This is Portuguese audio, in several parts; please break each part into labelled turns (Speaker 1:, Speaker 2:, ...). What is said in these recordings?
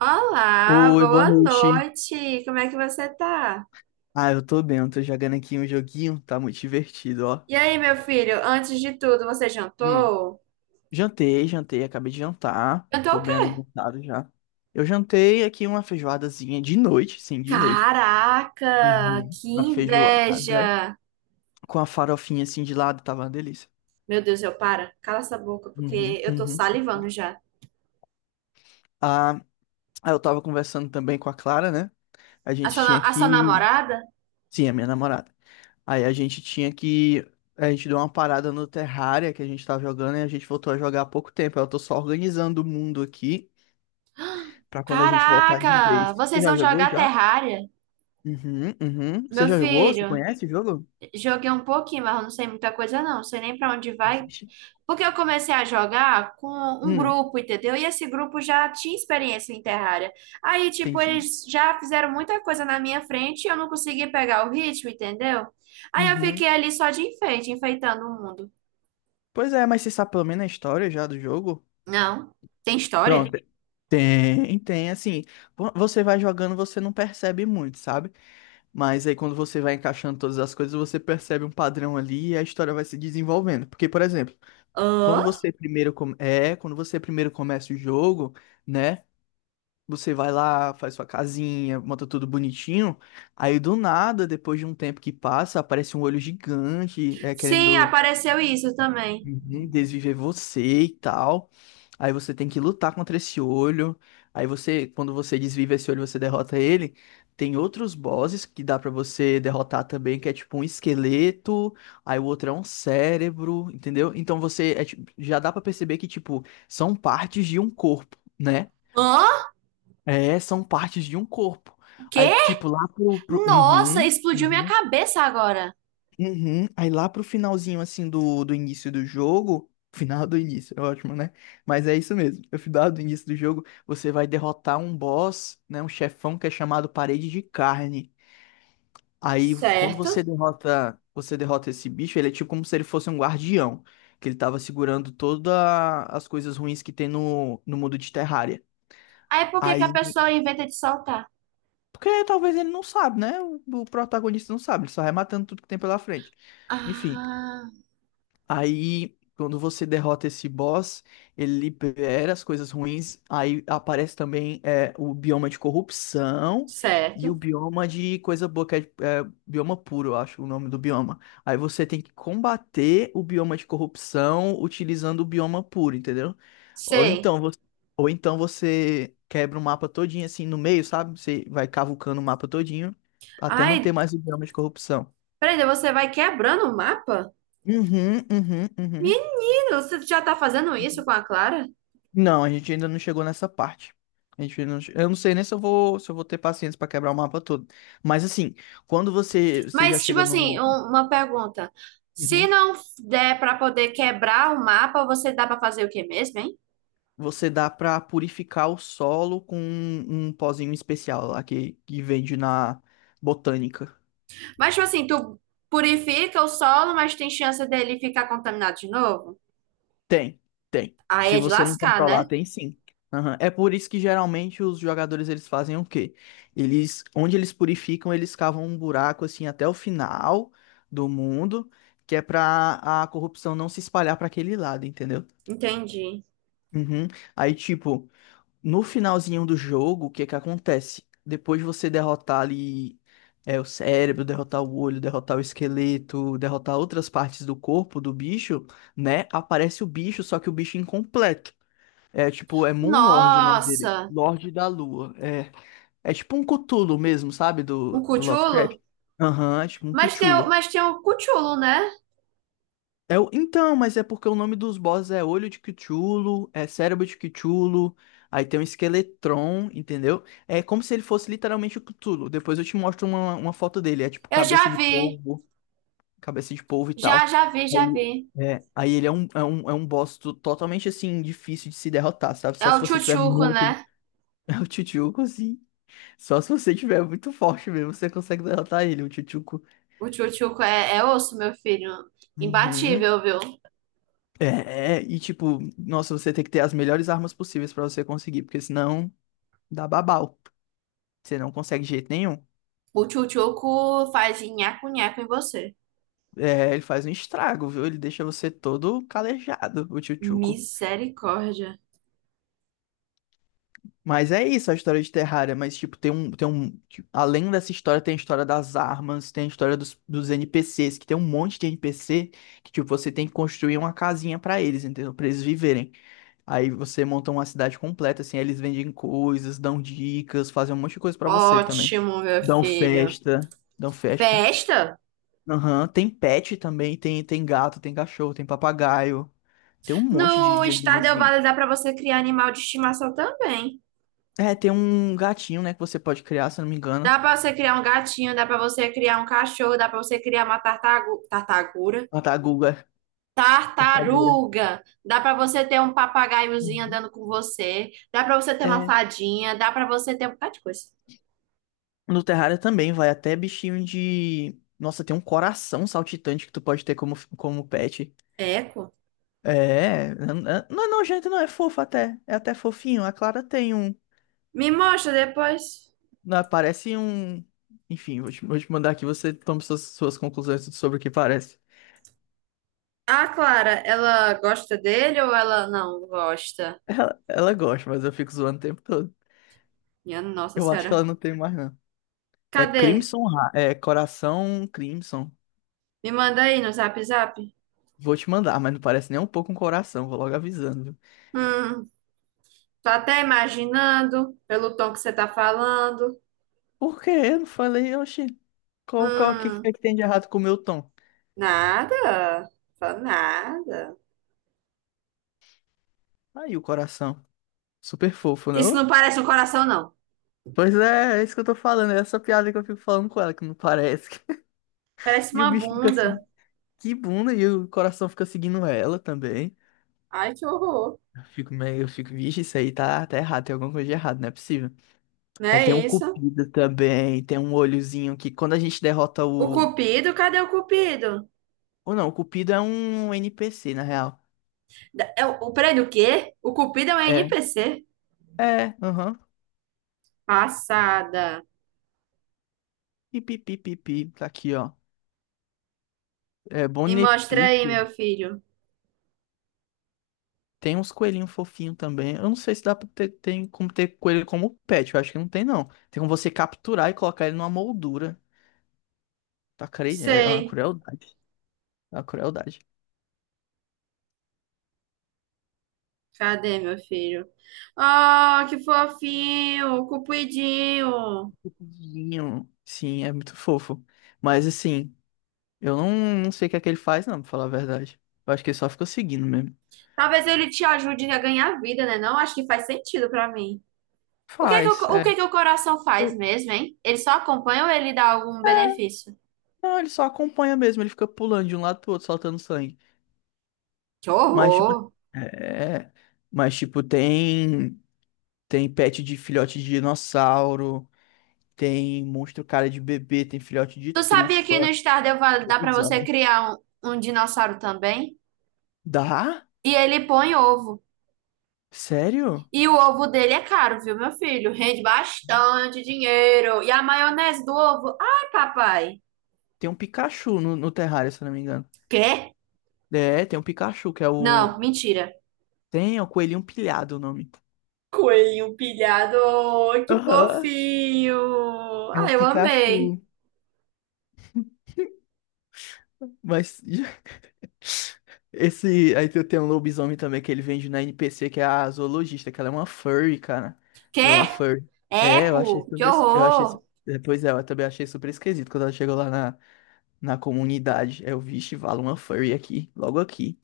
Speaker 1: Olá,
Speaker 2: Oi, boa
Speaker 1: boa
Speaker 2: noite.
Speaker 1: noite. Como é que você tá?
Speaker 2: Eu tô bem, eu tô jogando aqui um joguinho, tá muito divertido, ó.
Speaker 1: E aí, meu filho, antes de tudo, você
Speaker 2: Hum.
Speaker 1: jantou?
Speaker 2: Jantei, jantei, acabei de jantar,
Speaker 1: Jantou
Speaker 2: tô
Speaker 1: o
Speaker 2: bem
Speaker 1: quê?
Speaker 2: alimentado já. Eu jantei aqui uma feijoadazinha de noite, sim, de noite.
Speaker 1: Caraca,
Speaker 2: Uhum.
Speaker 1: que
Speaker 2: Uma feijoada
Speaker 1: inveja!
Speaker 2: com a farofinha assim de lado, tava uma delícia.
Speaker 1: Meu Deus, eu para. Cala essa boca, porque
Speaker 2: Uhum,
Speaker 1: eu tô
Speaker 2: uhum.
Speaker 1: salivando já.
Speaker 2: Ah, eu tava conversando também com a Clara, né? A
Speaker 1: A
Speaker 2: gente
Speaker 1: sua,
Speaker 2: tinha
Speaker 1: a sua
Speaker 2: que
Speaker 1: namorada?
Speaker 2: Sim, a minha namorada. Aí a gente tinha que. A gente deu uma parada no Terraria que a gente tava jogando e a gente voltou a jogar há pouco tempo. Eu tô só organizando o mundo aqui pra quando a gente voltar de
Speaker 1: Caraca,
Speaker 2: vez. Você
Speaker 1: vocês
Speaker 2: já
Speaker 1: vão
Speaker 2: jogou
Speaker 1: jogar
Speaker 2: já?
Speaker 1: Terraria?
Speaker 2: Uhum, uhum. Você
Speaker 1: Meu
Speaker 2: já jogou? Você
Speaker 1: filho,
Speaker 2: conhece o jogo?
Speaker 1: joguei um pouquinho, mas eu não sei muita coisa não. Não sei nem pra onde vai,
Speaker 2: Existe?
Speaker 1: porque eu comecei a jogar com um
Speaker 2: Hum,
Speaker 1: grupo, entendeu? E esse grupo já tinha experiência em Terraria. Aí, tipo,
Speaker 2: entendi.
Speaker 1: eles já fizeram muita coisa na minha frente e eu não consegui pegar o ritmo, entendeu? Aí eu fiquei
Speaker 2: Uhum.
Speaker 1: ali só de enfeite, enfeitando o mundo.
Speaker 2: Pois é, mas você sabe pelo menos a história já do jogo?
Speaker 1: Não, tem história?
Speaker 2: Pronto. Tem, tem, assim. Você vai jogando, você não percebe muito, sabe? Mas aí quando você vai encaixando todas as coisas, você percebe um padrão ali e a história vai se desenvolvendo. Porque, por exemplo, quando
Speaker 1: Hã?
Speaker 2: você quando você primeiro começa o jogo, né? Você vai lá, faz sua casinha, monta tudo bonitinho. Aí do nada, depois de um tempo que passa, aparece um olho gigante,
Speaker 1: Sim,
Speaker 2: querendo
Speaker 1: apareceu isso também.
Speaker 2: uhum, desviver você e tal. Aí você tem que lutar contra esse olho. Quando você desvive esse olho, você derrota ele. Tem outros bosses que dá pra você derrotar também, que é tipo um esqueleto, aí o outro é um cérebro, entendeu? Então já dá pra perceber que tipo são partes de um corpo, né?
Speaker 1: Hã?
Speaker 2: É, são partes de um corpo.
Speaker 1: O
Speaker 2: Aí
Speaker 1: quê?
Speaker 2: tipo lá pro...
Speaker 1: Nossa,
Speaker 2: Uhum,
Speaker 1: explodiu minha
Speaker 2: uhum.
Speaker 1: cabeça agora.
Speaker 2: Uhum. Aí lá pro finalzinho, assim, do início do jogo. Final do início, é ótimo, né? Mas é isso mesmo. No final do início do jogo, você vai derrotar um boss, né? Um chefão que é chamado Parede de Carne. Aí,
Speaker 1: Certo.
Speaker 2: você derrota esse bicho, ele é tipo como se ele fosse um guardião. Que ele tava segurando todas as coisas ruins que tem no mundo de Terraria.
Speaker 1: Aí por que que a
Speaker 2: Aí.
Speaker 1: pessoa inventa de soltar?
Speaker 2: Porque talvez ele não sabe, né? O protagonista não sabe, ele só vai matando tudo que tem pela frente. Enfim.
Speaker 1: Ah,
Speaker 2: Aí, quando você derrota esse boss, ele libera as coisas ruins. Aí aparece também o bioma de corrupção e o
Speaker 1: certo.
Speaker 2: bioma de coisa boa, que bioma puro, eu acho o nome do bioma. Aí você tem que combater o bioma de corrupção utilizando o bioma puro, entendeu? Ou
Speaker 1: Sei.
Speaker 2: então você, ou então você quebra o mapa todinho assim no meio, sabe? Você vai cavucando o mapa todinho até não ter
Speaker 1: Ai,
Speaker 2: mais o bioma de corrupção.
Speaker 1: peraí, você vai quebrando o mapa?
Speaker 2: Uhum, uhum, uhum.
Speaker 1: Menino, você já tá fazendo isso com a Clara?
Speaker 2: Não, a gente ainda não chegou nessa parte. A gente ainda não... che- Eu não sei nem se eu se eu vou ter paciência pra quebrar o mapa todo. Mas assim, quando você já
Speaker 1: Mas, tipo
Speaker 2: chega
Speaker 1: assim,
Speaker 2: no.
Speaker 1: uma pergunta. Se
Speaker 2: Uhum.
Speaker 1: não der pra poder quebrar o mapa, você dá pra fazer o que mesmo, hein?
Speaker 2: Você dá pra purificar o solo com um pozinho especial lá que vende na botânica.
Speaker 1: Mas, tipo assim, tu purifica o solo, mas tem chance dele ficar contaminado de novo?
Speaker 2: Tem, tem.
Speaker 1: Aí
Speaker 2: Se
Speaker 1: é de
Speaker 2: você não
Speaker 1: lascar, né?
Speaker 2: controlar, tem sim. Aham. É por isso que geralmente os jogadores eles fazem o quê? Eles, onde eles purificam, eles cavam um buraco assim até o final do mundo, que é pra a corrupção não se espalhar pra aquele lado, entendeu?
Speaker 1: Entendi.
Speaker 2: Uhum. Aí, tipo, no finalzinho do jogo, o que que acontece? Depois de você derrotar ali o cérebro, derrotar o olho, derrotar o esqueleto, derrotar outras partes do corpo do bicho, né? Aparece o bicho, só que o bicho incompleto. É Moon Lord o nome dele.
Speaker 1: Nossa,
Speaker 2: Lorde da Lua. É, é tipo um Cthulhu mesmo, sabe?
Speaker 1: um
Speaker 2: Do Lovecraft.
Speaker 1: cutulo?
Speaker 2: Aham, é tipo um
Speaker 1: Mas tem,
Speaker 2: Cthulhu.
Speaker 1: mas tem um cutulo, né?
Speaker 2: É o... Então, mas é porque o nome dos bosses é Olho de Cthulhu, é Cérebro de Cthulhu, aí tem um Esqueletron, entendeu? É como se ele fosse literalmente o Cthulhu. Depois eu te mostro uma foto dele, é tipo
Speaker 1: Eu já vi,
Speaker 2: cabeça de polvo e
Speaker 1: já,
Speaker 2: tal.
Speaker 1: já
Speaker 2: Aí,
Speaker 1: vi.
Speaker 2: é, aí ele é um, é um, é um boss totalmente assim, difícil de se derrotar, sabe?
Speaker 1: É
Speaker 2: Só se
Speaker 1: o
Speaker 2: você tiver
Speaker 1: tchutchuco,
Speaker 2: muito.
Speaker 1: né?
Speaker 2: É o Tchutchuco, sim. Só se você tiver muito forte mesmo, você consegue derrotar ele, o Tchutchuco.
Speaker 1: O tchutchuco é osso, meu filho.
Speaker 2: Uhum.
Speaker 1: Imbatível, viu?
Speaker 2: E tipo, nossa, você tem que ter as melhores armas possíveis pra você conseguir, porque senão dá babau. Você não consegue de jeito nenhum.
Speaker 1: O tchutchuco faz nhaco-nhaco em você.
Speaker 2: É, ele faz um estrago, viu? Ele deixa você todo calejado, o Tchutchuco.
Speaker 1: Misericórdia.
Speaker 2: Mas é isso a história de Terraria, mas tipo, tem um, tipo, além dessa história, tem a história das armas, tem a história dos NPCs, que tem um monte de NPC que tipo, você tem que construir uma casinha pra eles, entendeu? Pra eles viverem. Aí você monta uma cidade completa, assim, aí eles vendem coisas, dão dicas, fazem um monte de coisa pra você também.
Speaker 1: Ótimo, meu
Speaker 2: Dão
Speaker 1: filho.
Speaker 2: festa, dão festa.
Speaker 1: Festa?
Speaker 2: Aham, tem pet também, tem gato, tem cachorro, tem papagaio, tem um monte
Speaker 1: No
Speaker 2: de
Speaker 1: Stardew
Speaker 2: animalzinho.
Speaker 1: Valley dá pra você criar animal de estimação também.
Speaker 2: É, tem um gatinho, né, que você pode criar, se eu não me engano.
Speaker 1: Dá pra você criar um gatinho, dá pra você criar um cachorro, dá pra você criar uma tartagu... tartagura.
Speaker 2: Tartaguga, tartagura.
Speaker 1: Tartaruga. Dá pra você ter um papagaiozinho
Speaker 2: Uhum.
Speaker 1: andando com você. Dá pra você ter uma
Speaker 2: É,
Speaker 1: fadinha. Dá pra você ter um bocado de coisa.
Speaker 2: no Terraria também vai até bichinho de... Nossa, tem um coração saltitante que tu pode ter como, como pet.
Speaker 1: É,
Speaker 2: É, é, não é nojento, não, é fofo até. É até fofinho. A Clara tem um.
Speaker 1: me mostra depois.
Speaker 2: Não, parece um. Enfim, vou te mandar aqui, você toma suas, suas conclusões sobre o que parece.
Speaker 1: A Clara, ela gosta dele ou ela não gosta?
Speaker 2: Ela gosta, mas eu fico zoando o tempo todo.
Speaker 1: Minha Nossa
Speaker 2: Eu acho que
Speaker 1: Senhora.
Speaker 2: ela não tem mais, não. É
Speaker 1: Cadê?
Speaker 2: Crimson, é Coração Crimson.
Speaker 1: Me manda aí no Zap Zap.
Speaker 2: Vou te mandar, mas não parece nem um pouco um coração, vou logo avisando, viu?
Speaker 1: Hum, tô até imaginando pelo tom que você tá falando.
Speaker 2: Por quê? Eu não falei, oxi, que é
Speaker 1: Hum,
Speaker 2: que tem de errado com o meu tom?
Speaker 1: nada. Fala nada.
Speaker 2: Aí o coração. Super fofo,
Speaker 1: Isso
Speaker 2: não?
Speaker 1: não parece um coração, não.
Speaker 2: Pois é, é isso que eu tô falando, é essa piada que eu fico falando com ela, que não parece.
Speaker 1: Parece
Speaker 2: E o
Speaker 1: uma
Speaker 2: bicho fica
Speaker 1: bunda.
Speaker 2: assim, que bunda, e o coração fica seguindo ela também.
Speaker 1: Ai, que horror.
Speaker 2: Eu fico, vixe, isso aí tá errado, tem alguma coisa de errado, não é possível.
Speaker 1: Não
Speaker 2: Aí tem um
Speaker 1: é isso?
Speaker 2: cupido também, tem um olhozinho que quando a gente derrota
Speaker 1: O
Speaker 2: o.
Speaker 1: Cupido? Cadê o Cupido?
Speaker 2: Ou não, o cupido é um NPC, na real.
Speaker 1: É peraí, do quê? O Cupido é um
Speaker 2: É,
Speaker 1: NPC?
Speaker 2: aham.
Speaker 1: Passada.
Speaker 2: Pipi, pipi, pipi, tá aqui, ó. É,
Speaker 1: E mostra aí,
Speaker 2: Bonepic,
Speaker 1: meu filho.
Speaker 2: tem uns coelhinhos fofinhos também. Eu não sei se dá pra ter, tem como ter coelho como pet. Eu acho que não tem, não. Tem como você capturar e colocar ele numa moldura. Tá cre... É uma
Speaker 1: Sei.
Speaker 2: crueldade. É uma crueldade.
Speaker 1: Cadê, meu filho? Oh, que fofinho, cupidinho.
Speaker 2: Fofinho. Sim, é muito fofo. Mas assim, eu não, não sei o que é que ele faz, não, pra falar a verdade. Eu acho que ele só fica seguindo mesmo.
Speaker 1: Talvez ele te ajude a ganhar vida, né? Não acho que faz sentido pra mim. O que é que
Speaker 2: Faz,
Speaker 1: o
Speaker 2: é.
Speaker 1: que é que o coração faz mesmo, hein? Ele só acompanha ou ele dá algum benefício?
Speaker 2: Não, ele só acompanha mesmo. Ele fica pulando de um lado pro outro, soltando sangue.
Speaker 1: Que
Speaker 2: Mas, tipo.
Speaker 1: horror.
Speaker 2: É. Mas, tipo, tem. Tem pet de filhote de dinossauro. Tem monstro cara de bebê, tem filhote de
Speaker 1: Tu sabia
Speaker 2: trufa,
Speaker 1: que no Stardew Valley dá pra você
Speaker 2: lobisomem.
Speaker 1: criar um dinossauro também?
Speaker 2: Dá?
Speaker 1: E ele põe ovo.
Speaker 2: Sério?
Speaker 1: E o ovo dele é caro, viu, meu filho? Rende bastante dinheiro. E a maionese do ovo? Ai, papai.
Speaker 2: Tem um Pikachu no terrário, se eu não me engano.
Speaker 1: Quê?
Speaker 2: É, tem um Pikachu, que é o.
Speaker 1: Não, mentira.
Speaker 2: Tem, é o coelhinho pilhado o nome.
Speaker 1: Coelhinho pilhado, oh, que
Speaker 2: Aham,
Speaker 1: fofinho.
Speaker 2: é um
Speaker 1: Ai, eu amei.
Speaker 2: Pikachu. Mas. Esse. Aí tem um lobisomem também que ele vende na NPC, que é a zoologista, que ela é uma furry, cara. Ela
Speaker 1: Quê?
Speaker 2: é uma furry. É, eu achei
Speaker 1: Eco, que
Speaker 2: super. Es- Eu achei. Su-
Speaker 1: horror.
Speaker 2: é, Pois é, eu também achei super esquisito quando ela chegou lá na comunidade. Eu, vixe, vale uma furry aqui, logo aqui.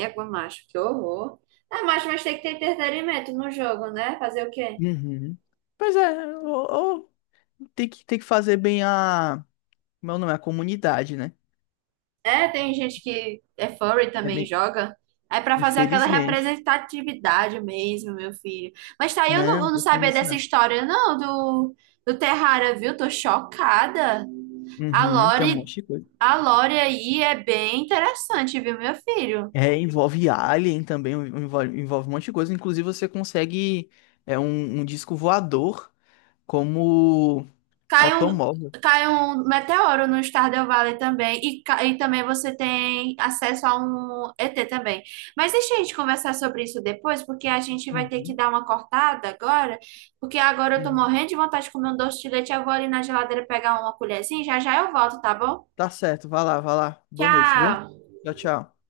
Speaker 1: Égua, macho, que horror. Ah, macho, mas tem que ter entretenimento no jogo, né? Fazer o quê?
Speaker 2: Uhum. Pois é, ou tem que fazer bem a. Meu nome é a comunidade, né?
Speaker 1: É, tem gente que é furry
Speaker 2: É
Speaker 1: também
Speaker 2: me-
Speaker 1: joga. É pra fazer aquela
Speaker 2: Infelizmente.
Speaker 1: representatividade mesmo, meu filho. Mas tá aí,
Speaker 2: Não,
Speaker 1: eu
Speaker 2: não
Speaker 1: não
Speaker 2: tô feliz
Speaker 1: sabia
Speaker 2: nisso,
Speaker 1: dessa
Speaker 2: não.
Speaker 1: história, não, do, do Terrara, viu? Tô chocada. A
Speaker 2: Uhum, tem um
Speaker 1: Lore,
Speaker 2: monte de coisa.
Speaker 1: a Lore aí é bem interessante, viu, meu filho?
Speaker 2: É, envolve Alien também, envolve um monte de coisa. Inclusive, você consegue um disco voador como
Speaker 1: Cai um,
Speaker 2: automóvel.
Speaker 1: cai um meteoro no Stardew Valley também, e também você tem acesso a um ET também. Mas deixa a gente conversar sobre isso depois, porque a gente vai ter que
Speaker 2: Uhum,
Speaker 1: dar uma cortada agora, porque agora eu tô
Speaker 2: uhum.
Speaker 1: morrendo de vontade de comer um doce de leite, eu vou ali na geladeira pegar uma colherzinha, já já eu volto, tá bom?
Speaker 2: Tá certo, vai lá, vai lá. Boa noite, viu?
Speaker 1: Tchau!
Speaker 2: Tchau, tchau.